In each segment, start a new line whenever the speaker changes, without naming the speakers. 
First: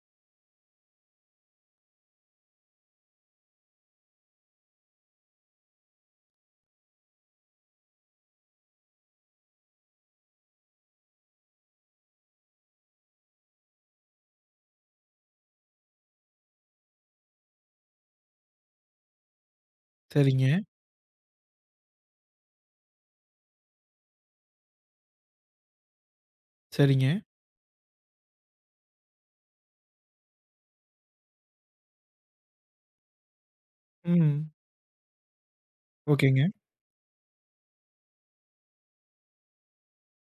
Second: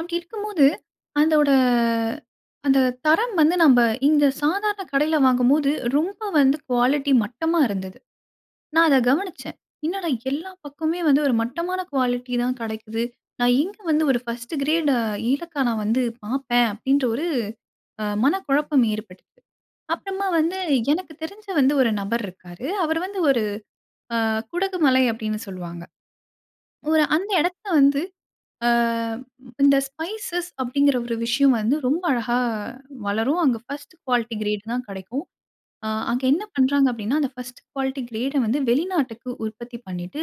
அப்டி இருக்கும்போது, அந்தோட அந்த தரம் வந்து நம்ப இந்த சாதாரண கடையில வாங்கும்போது ரொம்ப வந்து குவாலிட்டி மட்டமா இருந்தது. நான் அத கவனிச்சேன். "என்னடா எல்லா பக்கமுமே வந்து ஒரு மட்டமான குவாலிட்டி தான் கிடைக்குது. நான் இங்க வந்து ஒரு ஃபர்ஸ்ட்டு கிரேடு ஏலக்கா நான் வந்து பாப்பேன்" அப்டின்ற ஒரு மனக்குழப்பம் ஏற்பட்டுது. அப்புறமா வந்து,
சரிங்க.
எனக்கு தெரிஞ்ச வந்து ஒரு நபர் இருக்காரு, அவரு வந்து ஒரு அ "குடகு மலை" அப்டின்னு சொல்லுவாங்க. ஒரு
சரிங்க.
அந்த எடத்துல வந்து ஆ இந்த "ஸ்பைசஸ்" அப்படிங்கிற ஒரு விஷயம் வந்து ரொம்ப அழகா வளரும். அங்க ஃபர்ஸ்ட்
ம்
குவாலிட்டி
ம்.
கிரேட் தான் கிடைக்கும். அ அங்க என்ன
ஒகேங்க.
பண்றாங்க அப்டின்னா, அந்த ஃபர்ஸ்ட்டு குவாலிட்டி கிரேட வந்து, வெளிநாட்டுக்கு உற்பத்தி பண்ணிட்டு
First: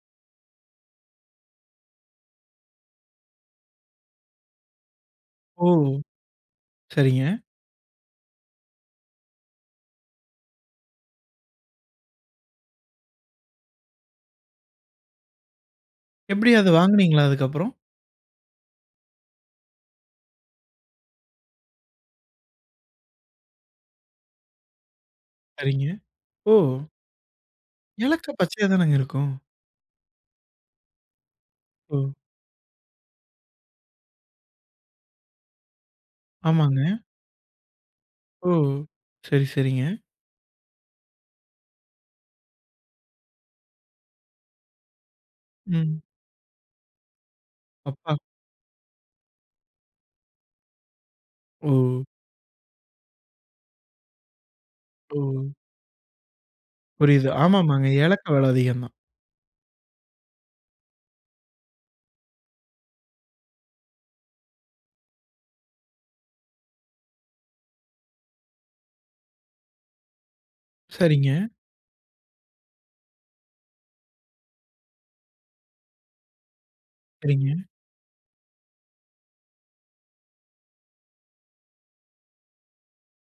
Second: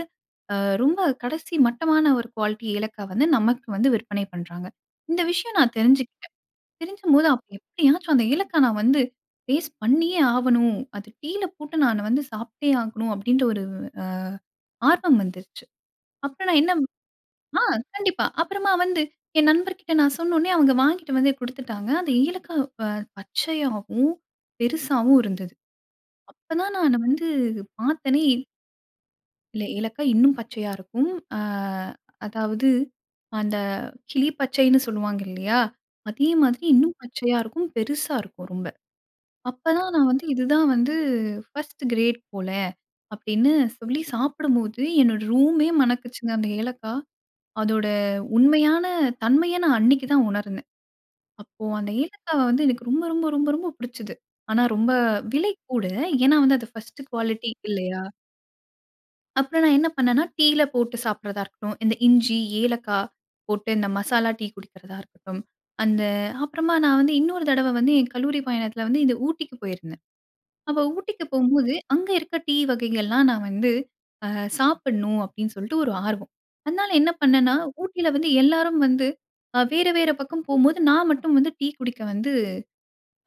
அ ரொம்ப கடைசி மட்டமான ஒரு குவாலிட்டி ஏலக்கா வந்து, நமக்கு வந்து விற்பனை பண்ணுறாங்க. இந்த விஷயம்
ஓ!
நான் தெரிஞ்சுக்கிட்டேன்.
சரிங்க.
தெரிஞ்சும்போது அப்போ எப்படியாச்சும் அந்த ஏலக்காய் நான் வந்து, டேஸ்ட் பண்ணியே ஆவணும். அது டீல போட்டு நானு வந்து சாப்ட்டே ஆகணும் அப்டின்ற ஒரு ஆ ஆர்வம் வந்துருச்சு. அப்புறம்
எப்டி
நான்
அது
என்ன
வாங்குனீங்களா
ஆ
அதுக்கப்புறம்?
கண்டிப்பா. அப்புறமா வந்து என் நண்பர்கிட்ட நான் சொன்னவுன்னே, அவுங்க வாங்கிட்டு வந்து குடுத்துட்டாங்க. அந்த ஏலக்காய் அ பச்சையாவும், பெருசாவும் இருந்தது.
சரிங்க, ஓ!
அப்போதான் நான் அத வந்து பாத்தனே!
ஏலக்கா பச்சையா தானேங்க இருக்கும்?
இல்ல ஏலக்காய் இன்னும் பச்சையா இருக்கும். அ
ஒ!
அதாவது அந்த கிளி பச்சைன்னு சொல்லுவாங்க இல்லையா? அதே மாதிரி இன்னும்
ஆமாங்க.
பச்சையா இருக்கும், பெருசா இருக்கும்.
ஓ!
ரொம்ப.
சரி
அப்போ
சரிங்க.
தான் நான் வந்து இதுதான் வந்து ஃபர்ஸ்ட் கிரேட் போல! அப்டின்னு சொல்லி சாப்பிடும்போது, என்னோட ரூமே
ம்.
மணக்குச்சுங்க அந்த ஏலக்கா. அதோட
அப்பா!
உண்மையான தன்மைய நான் அன்னைக்கு தான் உணர்ந்தேன். அப்போ அந்த
ஓ!
ஏலக்காவை வந்து, எனக்கு ரொம்ப ரொம்ப ரொம்ப ரொம்ப புடிச்சது. ஆனா ரொம்ப
ஒ.
விலை கூட. ஏன்னா வந்து அது ஃபர்ஸ்ட்டு
புரியுது
குவாலிட்டி
ஆமாமாங்க,
இல்லையா!
ஏலக்காய் விலை அதிகம் தான்.
அப்புறம் நான் என்ன பண்ணேன்னா, டீல போட்டு சாப்பிடறதா இருக்கட்டும், இந்த இஞ்சி, ஏலக்கா போட்டு இந்த மசாலா டீ குடிக்கிறதா இருக்கட்டும், அந்த அப்புறமா நான் வந்து இன்னொரு தடவ வந்து என் கல்லூரி பயணத்தில வந்து இந்த ஊட்டிக்கு போயிருந்தேன். அப்போ ஊட்டிக்கு
சரிங்க.
போம்போது, "அங்க இருக்க டீ வகைகள்லாம் நான் வந்து, அ சாப்பிடணும்" அப்டின்னு சொல்ட்டு ஒரு ஆர்வம் அதனால என்ன பண்ணேன்னா,
சரிங்க.
ஊட்டில வந்து எல்லாரும் வந்து அ வேற வேற பக்கம் போம்போது நான் மட்டும் வந்து டீ குடிக்க வந்து,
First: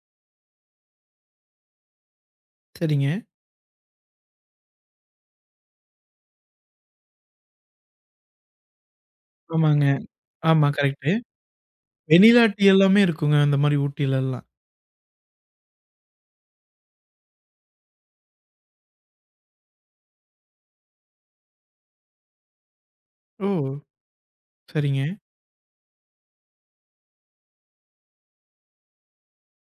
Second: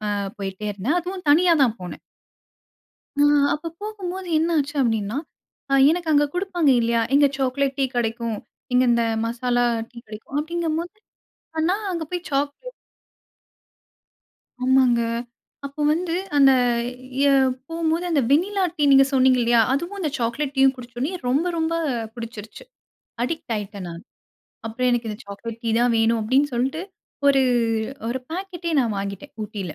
அ போயிட்டே இருந்தேன். அதுவும் தனியா தான் போனேன்.
சரிங்க.
ஆ அப்போ போகும்போது என்ன ஆச்சு அப்படின்னா, அ எனக்கு அங்க குடுப்பாங்க இல்லையா, "இங்க சாக்லேட் டீ கிடைக்கும். இங்க இந்த மசாலா
ஆமாங்க.
டீ கிடைக்கும்."
ஆமா,
அப்டிங்கும்போது,
கரெக்ட்டு.
நான் அங்கே போய்
வெண்ணிலா டீ
சாக்லேட்
எல்லாமே இருக்குங்க, இந்த மாரி ஊட்டிலலாம்.
ஆமாங்க. அப்போ வந்து அந்த எ போம்போது, அந்த வென்னிலா டீ நீங்க சொன்னீங்க இல்லையா, அதுவும் அந்த சாக்லேட் டீயும் குடிச்சோன்னே, ரொம்ப ரொம்ப பிடிச்சிருச்சு.
ஓ!
அடிக்ட் ஆயிட்டேன் நானு. அப்புறம் "எனக்கு
சரிங்க.
இந்த சாக்லேட் டீ தான் வேணும்" அப்படின்னு சொல்ட்டு, ஒரு 1 பாக்கெட்டே நான் வாங்கிட்டேன் ஊட்டில.